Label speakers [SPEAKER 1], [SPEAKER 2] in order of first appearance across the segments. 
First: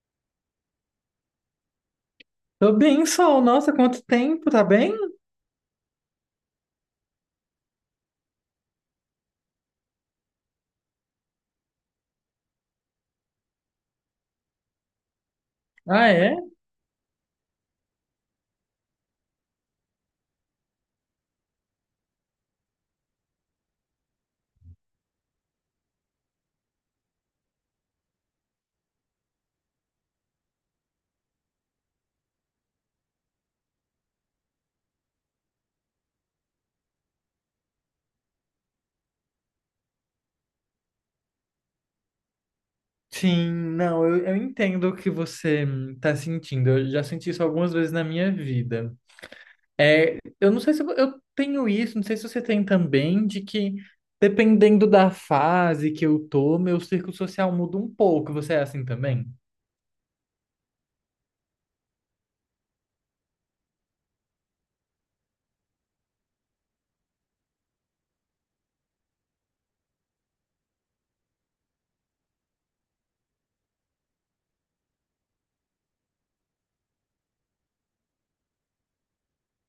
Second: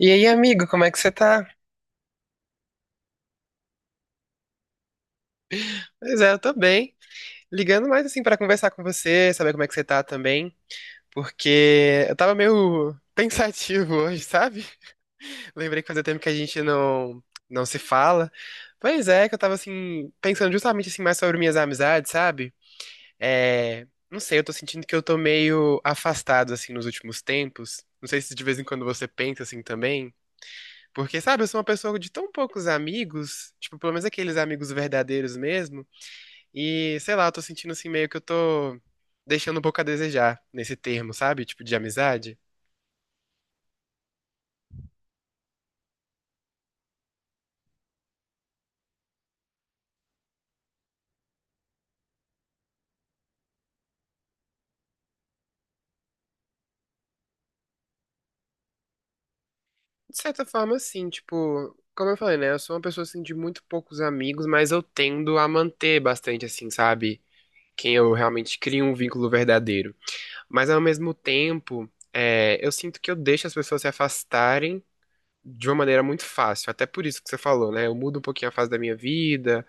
[SPEAKER 1] E aí, amigo, como é que você tá?
[SPEAKER 2] Tô bem, Sol. Nossa, quanto tempo, tá bem?
[SPEAKER 1] Pois é, eu tô bem. Ligando mais assim pra conversar com você, saber como é que você tá também, porque eu tava meio pensativo hoje, sabe? Lembrei que fazia
[SPEAKER 2] Ah,
[SPEAKER 1] tempo que a
[SPEAKER 2] é?
[SPEAKER 1] gente não se fala. Pois é, que eu tava assim pensando justamente assim mais sobre minhas amizades, sabe? É, não sei, eu tô sentindo que eu tô meio afastado assim nos últimos tempos. Não sei se de vez em quando você pensa assim também. Porque, sabe, eu sou uma pessoa de tão poucos amigos, tipo, pelo menos aqueles amigos verdadeiros mesmo. E, sei lá, eu tô sentindo assim meio que eu tô deixando um pouco a desejar nesse termo, sabe? Tipo, de amizade.
[SPEAKER 2] Sim, não, eu entendo o que você tá sentindo. Eu já senti isso algumas vezes na minha vida. É, eu não sei se eu tenho isso, não sei se você tem também, de que dependendo da fase que eu tô, meu círculo social muda um pouco. Você é assim também?
[SPEAKER 1] De certa forma, sim, tipo, como eu falei, né? Eu sou uma pessoa assim de muito poucos amigos, mas eu tendo a manter bastante, assim, sabe? Quem eu realmente crio um vínculo verdadeiro. Mas ao mesmo tempo, é, eu sinto que eu deixo as pessoas se afastarem de uma maneira muito fácil. Até por isso que você falou, né? Eu mudo um pouquinho a fase da minha vida.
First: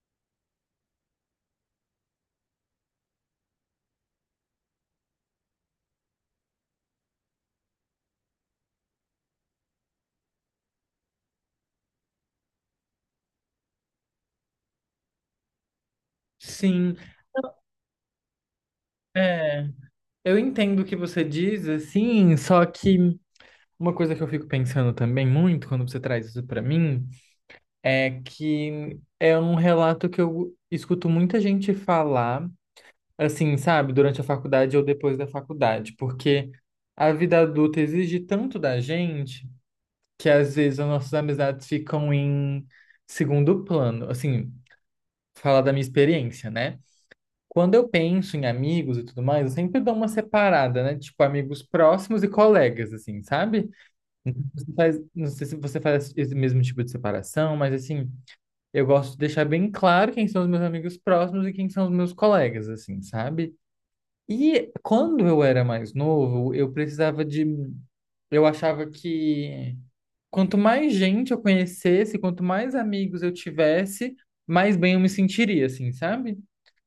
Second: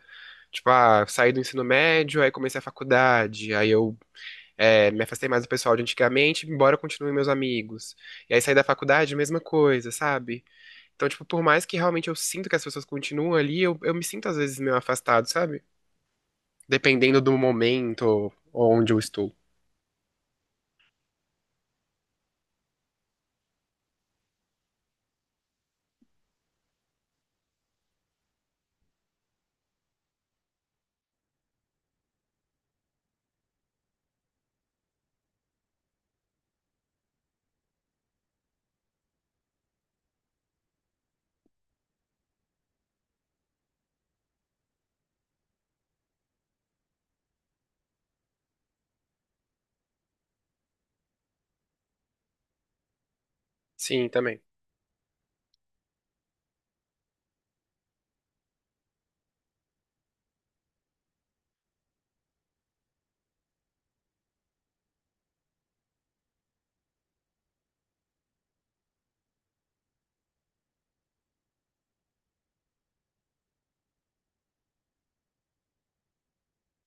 [SPEAKER 1] Tipo, ah, saí do ensino médio, aí comecei a faculdade, aí eu é, me afastei mais do pessoal de antigamente, embora continuem meus amigos. E aí saí da faculdade, mesma coisa, sabe? Então, tipo, por mais que realmente eu sinto que as pessoas continuam ali, eu me sinto às vezes meio afastado, sabe?
[SPEAKER 2] Sim,
[SPEAKER 1] Dependendo do momento onde eu estou.
[SPEAKER 2] é. Eu entendo o que você diz, assim, só que uma coisa que eu fico pensando também muito quando você traz isso pra mim é que é um relato que eu escuto muita gente falar, assim, sabe, durante a faculdade ou depois da faculdade, porque a vida adulta exige tanto da gente que às vezes as nossas amizades ficam em segundo plano. Assim, falar da minha experiência, né? Quando eu penso em amigos e tudo mais, eu sempre dou uma separada, né? Tipo, amigos próximos e colegas, assim, sabe?
[SPEAKER 1] Sim, também.
[SPEAKER 2] Você faz, não sei se você faz esse mesmo tipo de separação, mas assim, eu gosto de deixar bem claro quem são os meus amigos próximos e quem são os meus colegas, assim, sabe? E quando eu era mais novo, eu precisava de. Eu achava que quanto mais gente eu conhecesse, quanto mais amigos eu tivesse, mais bem eu me sentiria, assim, sabe?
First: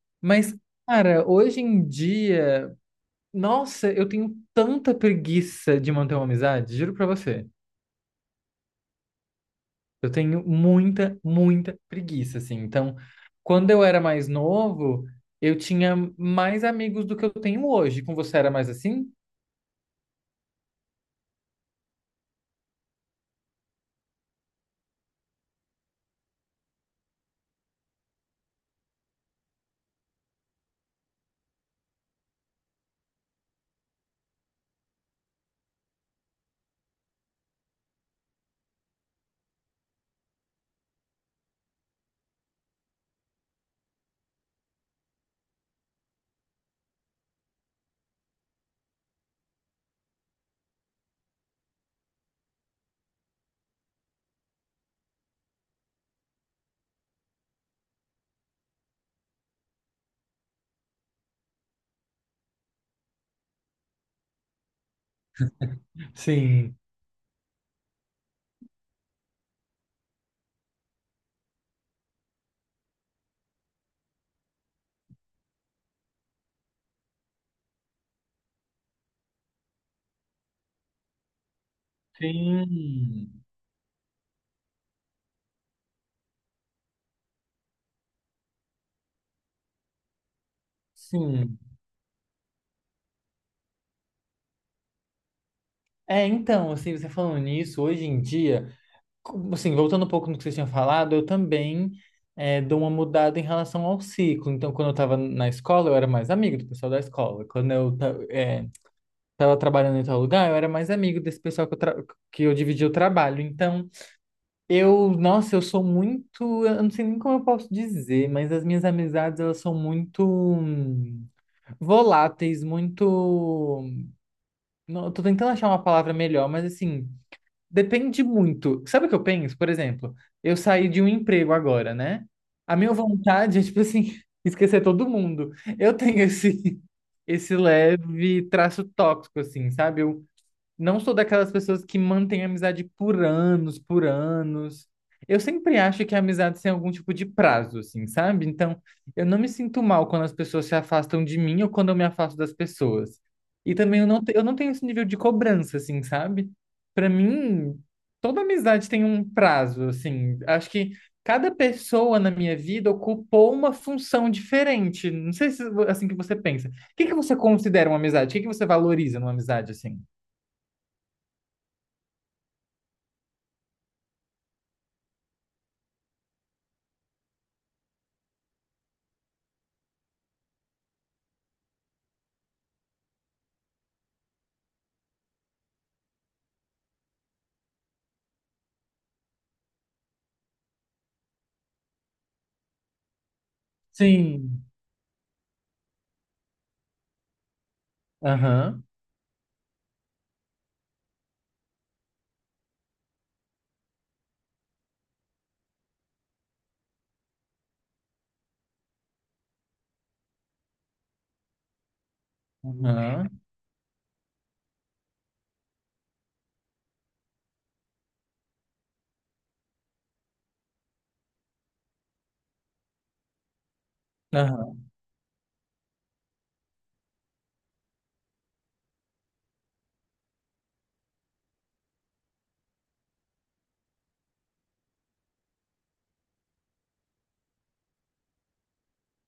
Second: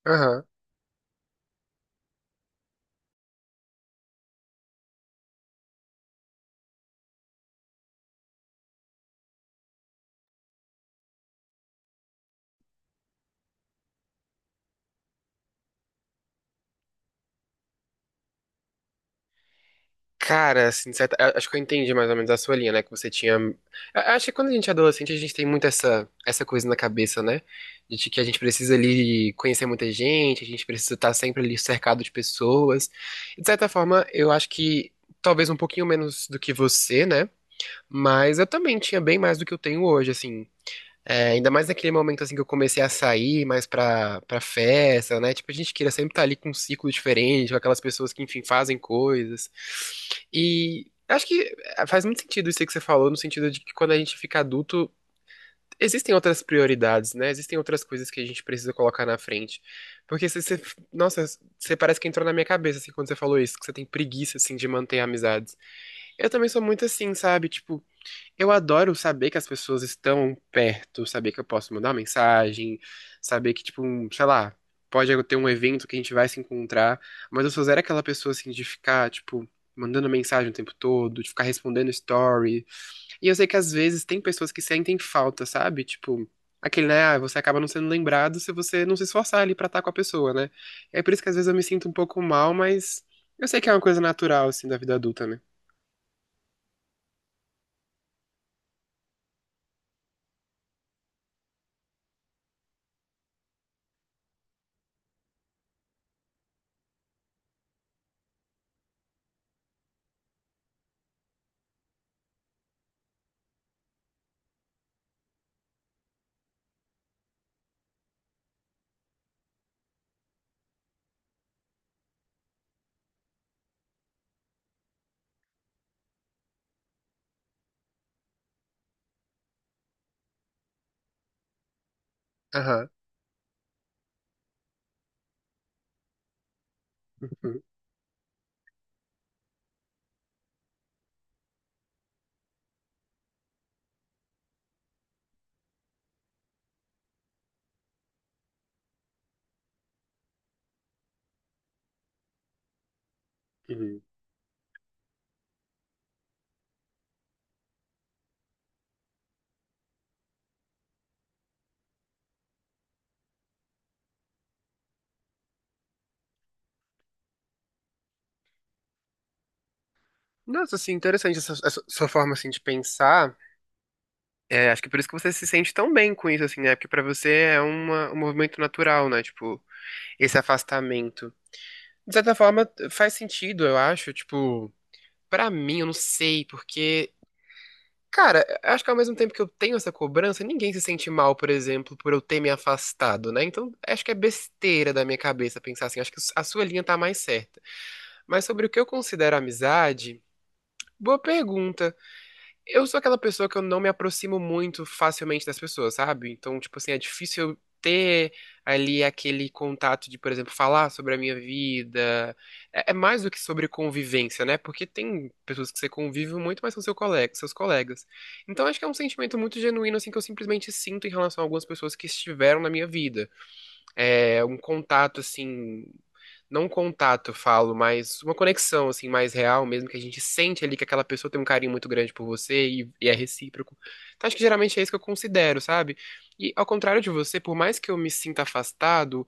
[SPEAKER 1] Aham.
[SPEAKER 2] Mas, cara, hoje em dia, nossa, eu tenho tanta preguiça de manter uma amizade, juro pra você. Eu tenho muita, muita preguiça, assim. Então, quando eu era mais novo, eu tinha mais amigos do que eu tenho hoje. Com você era mais assim?
[SPEAKER 1] Cara, assim, acho que eu entendi mais ou menos a sua linha, né? Que você tinha. Acho que quando a gente é adolescente, a gente tem muito essa coisa na cabeça, né? De que a gente precisa ali conhecer muita gente, a gente precisa estar sempre ali cercado de pessoas. E, de certa forma, eu acho que talvez um pouquinho menos do que você, né? Mas eu também tinha bem mais do que eu tenho hoje, assim. É, ainda mais naquele momento assim que eu comecei a sair mais pra festa, né? Tipo, a gente queria sempre estar ali com um ciclo diferente, com aquelas pessoas que, enfim, fazem coisas. E acho que é, faz muito sentido isso aí que você falou, no sentido de que quando a gente fica adulto, existem outras prioridades, né? Existem outras coisas que a gente precisa colocar na frente. Porque você, você- Nossa, você parece que entrou na minha cabeça, assim, quando você falou isso, que você tem preguiça, assim, de manter amizades. Eu também sou
[SPEAKER 2] Sim.
[SPEAKER 1] muito assim, sabe? Tipo, eu adoro saber que as pessoas estão perto, saber que eu posso mandar uma mensagem, saber que, tipo, um, sei lá, pode ter um evento que a gente vai se encontrar, mas eu sou zero aquela pessoa, assim, de ficar, tipo, mandando mensagem o tempo todo, de ficar respondendo story. E eu
[SPEAKER 2] Sim,
[SPEAKER 1] sei que às vezes tem pessoas que sentem falta, sabe? Tipo, aquele, né, ah, você acaba não sendo lembrado se você não se esforçar ali pra estar com a pessoa, né? É por isso que às vezes eu
[SPEAKER 2] sim.
[SPEAKER 1] me sinto um pouco mal, mas eu sei que é uma coisa natural, assim, da vida adulta, né?
[SPEAKER 2] É, então, assim, você falando nisso, hoje em dia, assim, voltando um pouco no que você tinha falado, eu também, é, dou uma mudada em relação ao ciclo. Então, quando eu estava na escola, eu era mais amigo do pessoal da escola. Quando eu é, tava trabalhando em tal lugar, eu era mais amigo desse pessoal que eu, que eu dividia o trabalho. Então, eu, nossa, eu sou muito, eu não sei nem como eu posso dizer, mas as minhas amizades, elas são muito voláteis, muito, não, eu tô tentando achar uma palavra melhor, mas assim, depende muito. Sabe o que eu penso? Por exemplo, eu saí de um emprego agora, né? A
[SPEAKER 1] Aham.
[SPEAKER 2] minha vontade é, tipo assim, esquecer todo mundo. Eu tenho esse, esse
[SPEAKER 1] Uhum.
[SPEAKER 2] leve traço tóxico, assim, sabe? Eu não sou daquelas pessoas que mantêm amizade por anos, por anos. Eu sempre acho que a amizade tem algum tipo de prazo, assim, sabe? Então, eu não me sinto mal quando as pessoas se afastam de mim ou quando eu me afasto das pessoas. E também
[SPEAKER 1] Uhum.
[SPEAKER 2] eu não, eu não tenho esse nível de cobrança, assim, sabe? Pra mim, toda amizade tem um prazo, assim. Acho que cada pessoa na minha vida ocupou uma função diferente. Não sei se é assim que você pensa. O que que você considera uma amizade? O que que você valoriza numa amizade, assim?
[SPEAKER 1] Nossa, assim, interessante essa sua forma, assim, de pensar. É, acho que por isso que você se sente tão bem com isso, assim, né? Porque pra você é uma, um movimento natural, né? Tipo, esse afastamento. De certa forma, faz sentido, eu acho. Tipo, pra mim, eu não sei, porque... Cara, eu acho que ao mesmo tempo que eu tenho essa cobrança, ninguém se sente mal, por exemplo, por eu ter me afastado, né? Então, acho que é
[SPEAKER 2] Sim.
[SPEAKER 1] besteira da minha cabeça pensar assim. Acho que a sua linha tá mais certa. Mas sobre o que
[SPEAKER 2] Aham.
[SPEAKER 1] eu considero amizade, boa pergunta. Eu sou aquela pessoa que eu não me aproximo muito facilmente das pessoas, sabe? Então, tipo assim, é difícil eu ter ali aquele contato de, por exemplo, falar sobre a minha vida. É, é mais
[SPEAKER 2] Aham.
[SPEAKER 1] do que sobre convivência, né? Porque tem pessoas que você convive muito, mas são seu colega, seus colegas. Então, acho que é um sentimento muito genuíno, assim, que eu simplesmente sinto em relação a algumas pessoas que estiveram na minha vida. É um
[SPEAKER 2] Aham.
[SPEAKER 1] contato, assim, não um contato, eu falo, mas uma conexão, assim, mais real mesmo, que a gente sente ali que aquela pessoa tem um carinho muito grande por você e é recíproco. Então, acho que geralmente é isso que eu considero, sabe? E ao contrário de você, por mais que eu me sinta afastado,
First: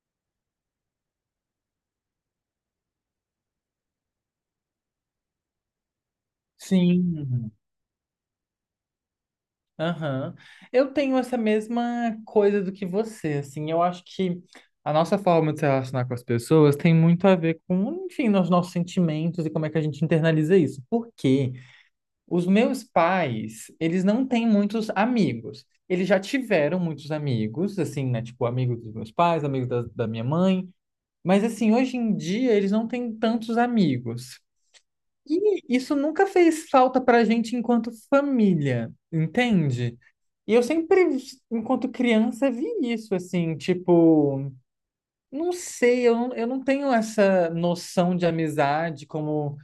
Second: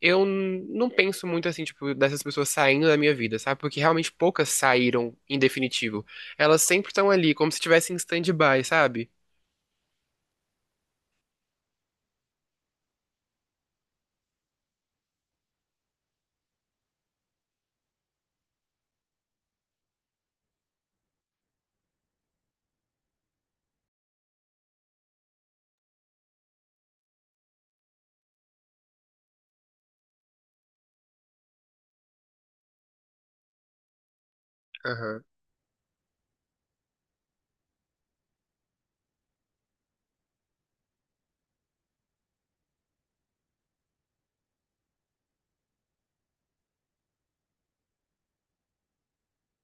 [SPEAKER 1] não penso muito, assim, tipo, dessas pessoas saindo da minha vida, sabe? Porque realmente poucas saíram em definitivo. Elas sempre estão
[SPEAKER 2] Sim.
[SPEAKER 1] ali, como se estivessem em stand-by, sabe?
[SPEAKER 2] Aham. Eu tenho essa mesma coisa do que você, assim. Eu acho que a nossa forma de se relacionar com as pessoas tem muito a ver com, enfim, os nossos sentimentos e como é que a gente internaliza isso. Porque os meus pais, eles não têm muitos amigos. Eles já tiveram muitos amigos, assim, né? Tipo, amigos dos meus pais, amigos da, da minha mãe. Mas, assim, hoje em dia, eles não têm tantos amigos.
[SPEAKER 1] Aham,
[SPEAKER 2] E isso nunca fez falta pra gente enquanto família, entende? E eu sempre, enquanto criança, vi isso, assim, tipo, não sei, eu não tenho essa noção de amizade como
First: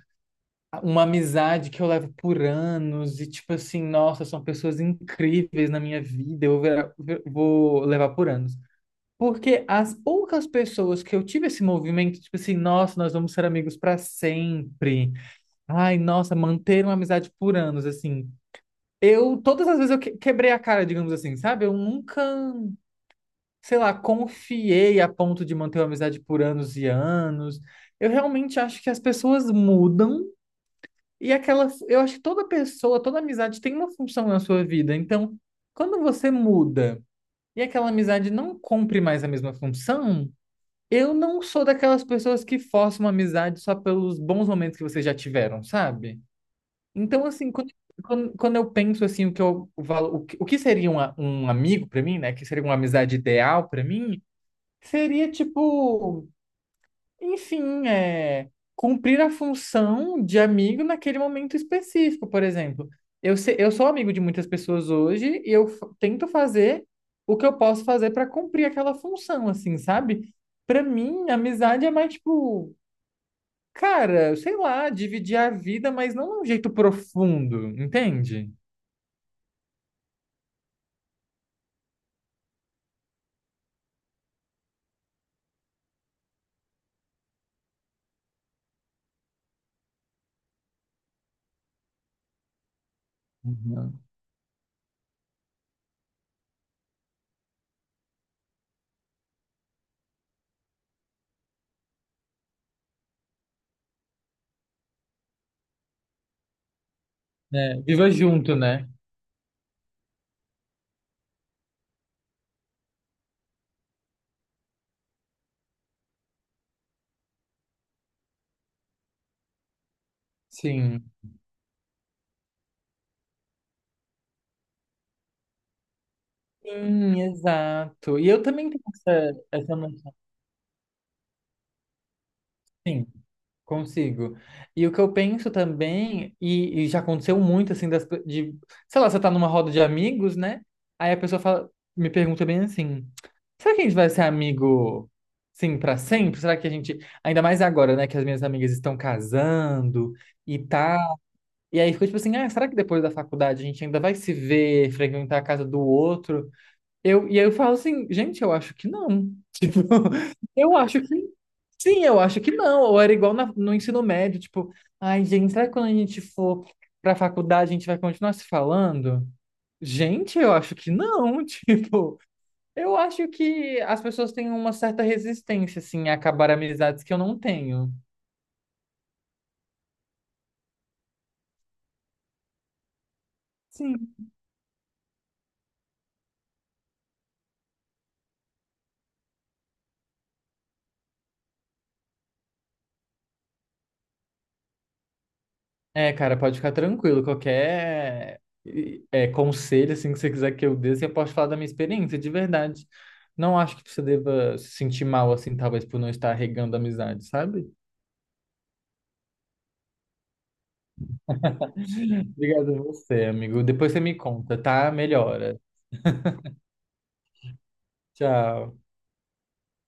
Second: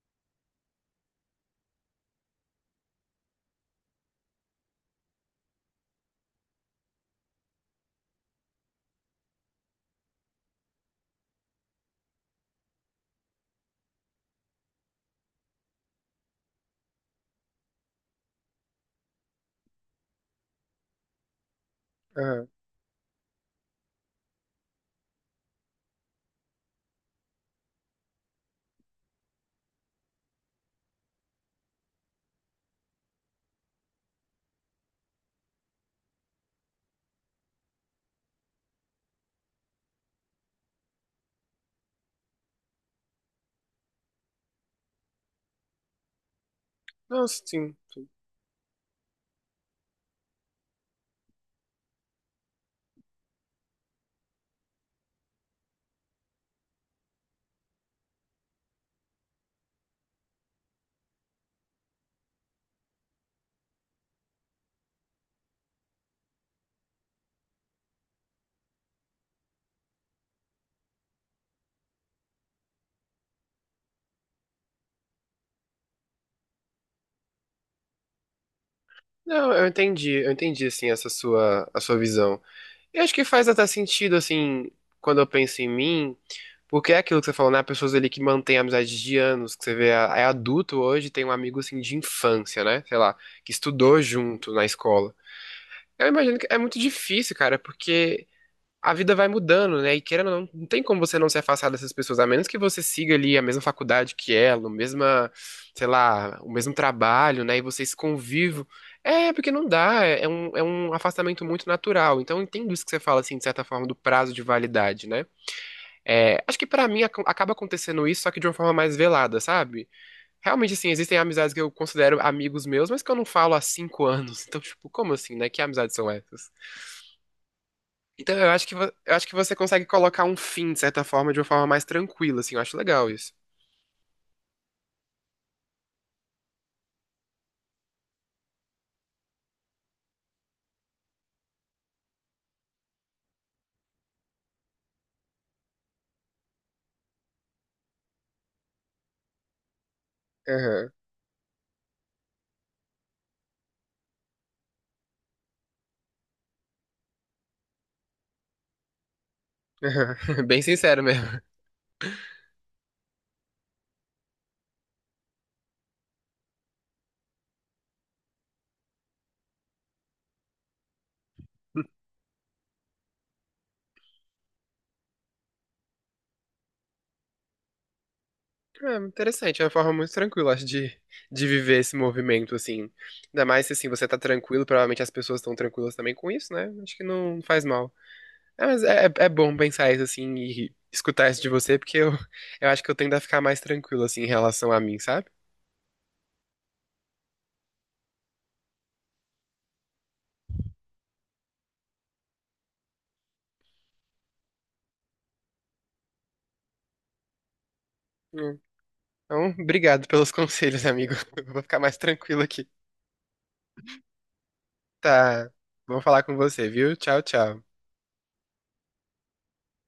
[SPEAKER 2] uma amizade que eu levo por anos e, tipo assim, nossa, são pessoas incríveis na minha vida, eu vou levar por anos. Porque as poucas pessoas que eu tive esse movimento, tipo assim, nossa, nós vamos ser amigos para sempre. Ai, nossa, manter uma amizade por anos, assim. Eu, todas as vezes eu quebrei a cara, digamos assim, sabe? Eu nunca,
[SPEAKER 1] aham.
[SPEAKER 2] sei lá, confiei a ponto de manter uma amizade por anos e anos. Eu realmente acho que as pessoas mudam e aquela, eu acho que toda pessoa, toda amizade tem uma função na sua vida. Então, quando você muda e aquela amizade não cumpre mais a mesma função, eu não sou daquelas pessoas que forçam uma amizade só pelos bons momentos que vocês já tiveram, sabe? Então,
[SPEAKER 1] Não,
[SPEAKER 2] assim,
[SPEAKER 1] sim.
[SPEAKER 2] quando eu penso assim, o que eu o que seria um, um amigo para mim, né? Que seria uma amizade ideal para mim, seria tipo, enfim, é, cumprir a função de amigo naquele momento específico, por exemplo. Eu, eu sou amigo de muitas pessoas hoje e eu tento fazer o que eu posso fazer para cumprir aquela função, assim, sabe? Para mim, amizade é mais tipo, cara, sei lá, dividir a vida, mas não de um jeito profundo, entende?
[SPEAKER 1] Não, eu entendi, assim, a sua visão. Eu acho que faz até sentido, assim, quando eu penso em mim, porque é aquilo que você falou, né? Pessoas ali que mantêm amizades de anos, que você vê, é adulto hoje, tem um amigo, assim, de infância, né? Sei lá, que
[SPEAKER 2] Uhum.
[SPEAKER 1] estudou junto na escola. Eu imagino que é muito difícil, cara, porque a vida vai mudando, né? E querendo ou não, não tem como você não se afastar dessas pessoas, a menos que você siga ali a mesma faculdade que ela, o mesma, sei lá, o mesmo trabalho, né? E
[SPEAKER 2] É,
[SPEAKER 1] vocês
[SPEAKER 2] viva junto,
[SPEAKER 1] convivem.
[SPEAKER 2] né?
[SPEAKER 1] É, porque não dá, é um afastamento muito natural. Então, eu entendo isso que você fala, assim, de certa forma, do prazo de validade, né? É, acho que pra mim acaba acontecendo isso, só que de uma forma mais velada, sabe? Realmente, assim,
[SPEAKER 2] Sim.
[SPEAKER 1] existem amizades que eu considero amigos meus, mas que eu não falo há 5 anos. Então, tipo, como assim, né? Que amizades são essas?
[SPEAKER 2] Sim, exato. E
[SPEAKER 1] Então,
[SPEAKER 2] eu
[SPEAKER 1] eu acho
[SPEAKER 2] também
[SPEAKER 1] que,
[SPEAKER 2] tenho
[SPEAKER 1] eu acho que
[SPEAKER 2] essa,
[SPEAKER 1] você
[SPEAKER 2] essa
[SPEAKER 1] consegue
[SPEAKER 2] noção,
[SPEAKER 1] colocar um fim, de certa forma, de uma forma mais tranquila, assim. Eu acho
[SPEAKER 2] sim,
[SPEAKER 1] legal isso.
[SPEAKER 2] consigo. E o que eu penso também, e já aconteceu muito, assim, sei lá, você tá numa roda de amigos, né? Aí a pessoa fala, me pergunta bem assim, será que a gente vai ser amigo, sim, pra sempre? Será que a gente, ainda mais agora, né, que as minhas amigas estão casando e
[SPEAKER 1] Aham,
[SPEAKER 2] tal. E aí ficou tipo assim, ah, será que depois da faculdade a gente ainda vai se ver, frequentar a casa do outro? Eu, e aí eu falo assim, gente, eu acho que não. Tipo,
[SPEAKER 1] aham. Bem
[SPEAKER 2] eu acho
[SPEAKER 1] sincero
[SPEAKER 2] que
[SPEAKER 1] mesmo.
[SPEAKER 2] sim, eu acho que não. Ou era igual no ensino médio, tipo, ai, gente, será que quando a gente for pra faculdade a gente vai continuar se falando? Gente, eu acho que não. Tipo, eu acho que as pessoas têm uma certa resistência, assim, a acabar amizades que eu não tenho.
[SPEAKER 1] É, interessante, é uma forma muito tranquila, acho, de viver esse movimento, assim. Ainda mais se, assim, você
[SPEAKER 2] Sim.
[SPEAKER 1] tá tranquilo, provavelmente as pessoas estão tranquilas também com isso, né? Acho que não faz mal. É, mas é, é bom pensar isso, assim, e escutar isso de você, porque eu acho que eu tendo a ficar mais tranquilo, assim, em relação a mim, sabe?
[SPEAKER 2] É, cara, pode ficar tranquilo. Qualquer é, conselho assim que você quiser que eu dê, você pode falar da minha experiência, de verdade. Não acho que você deva se sentir mal assim, talvez por não estar regando amizade, sabe?
[SPEAKER 1] Hum. Então, obrigado pelos conselhos, amigo. Eu vou ficar mais tranquilo aqui.
[SPEAKER 2] Obrigado a você, amigo. Depois você me conta, tá?
[SPEAKER 1] Tá.
[SPEAKER 2] Melhora.
[SPEAKER 1] Vou falar com você, viu? Tchau, tchau.
[SPEAKER 2] Tchau.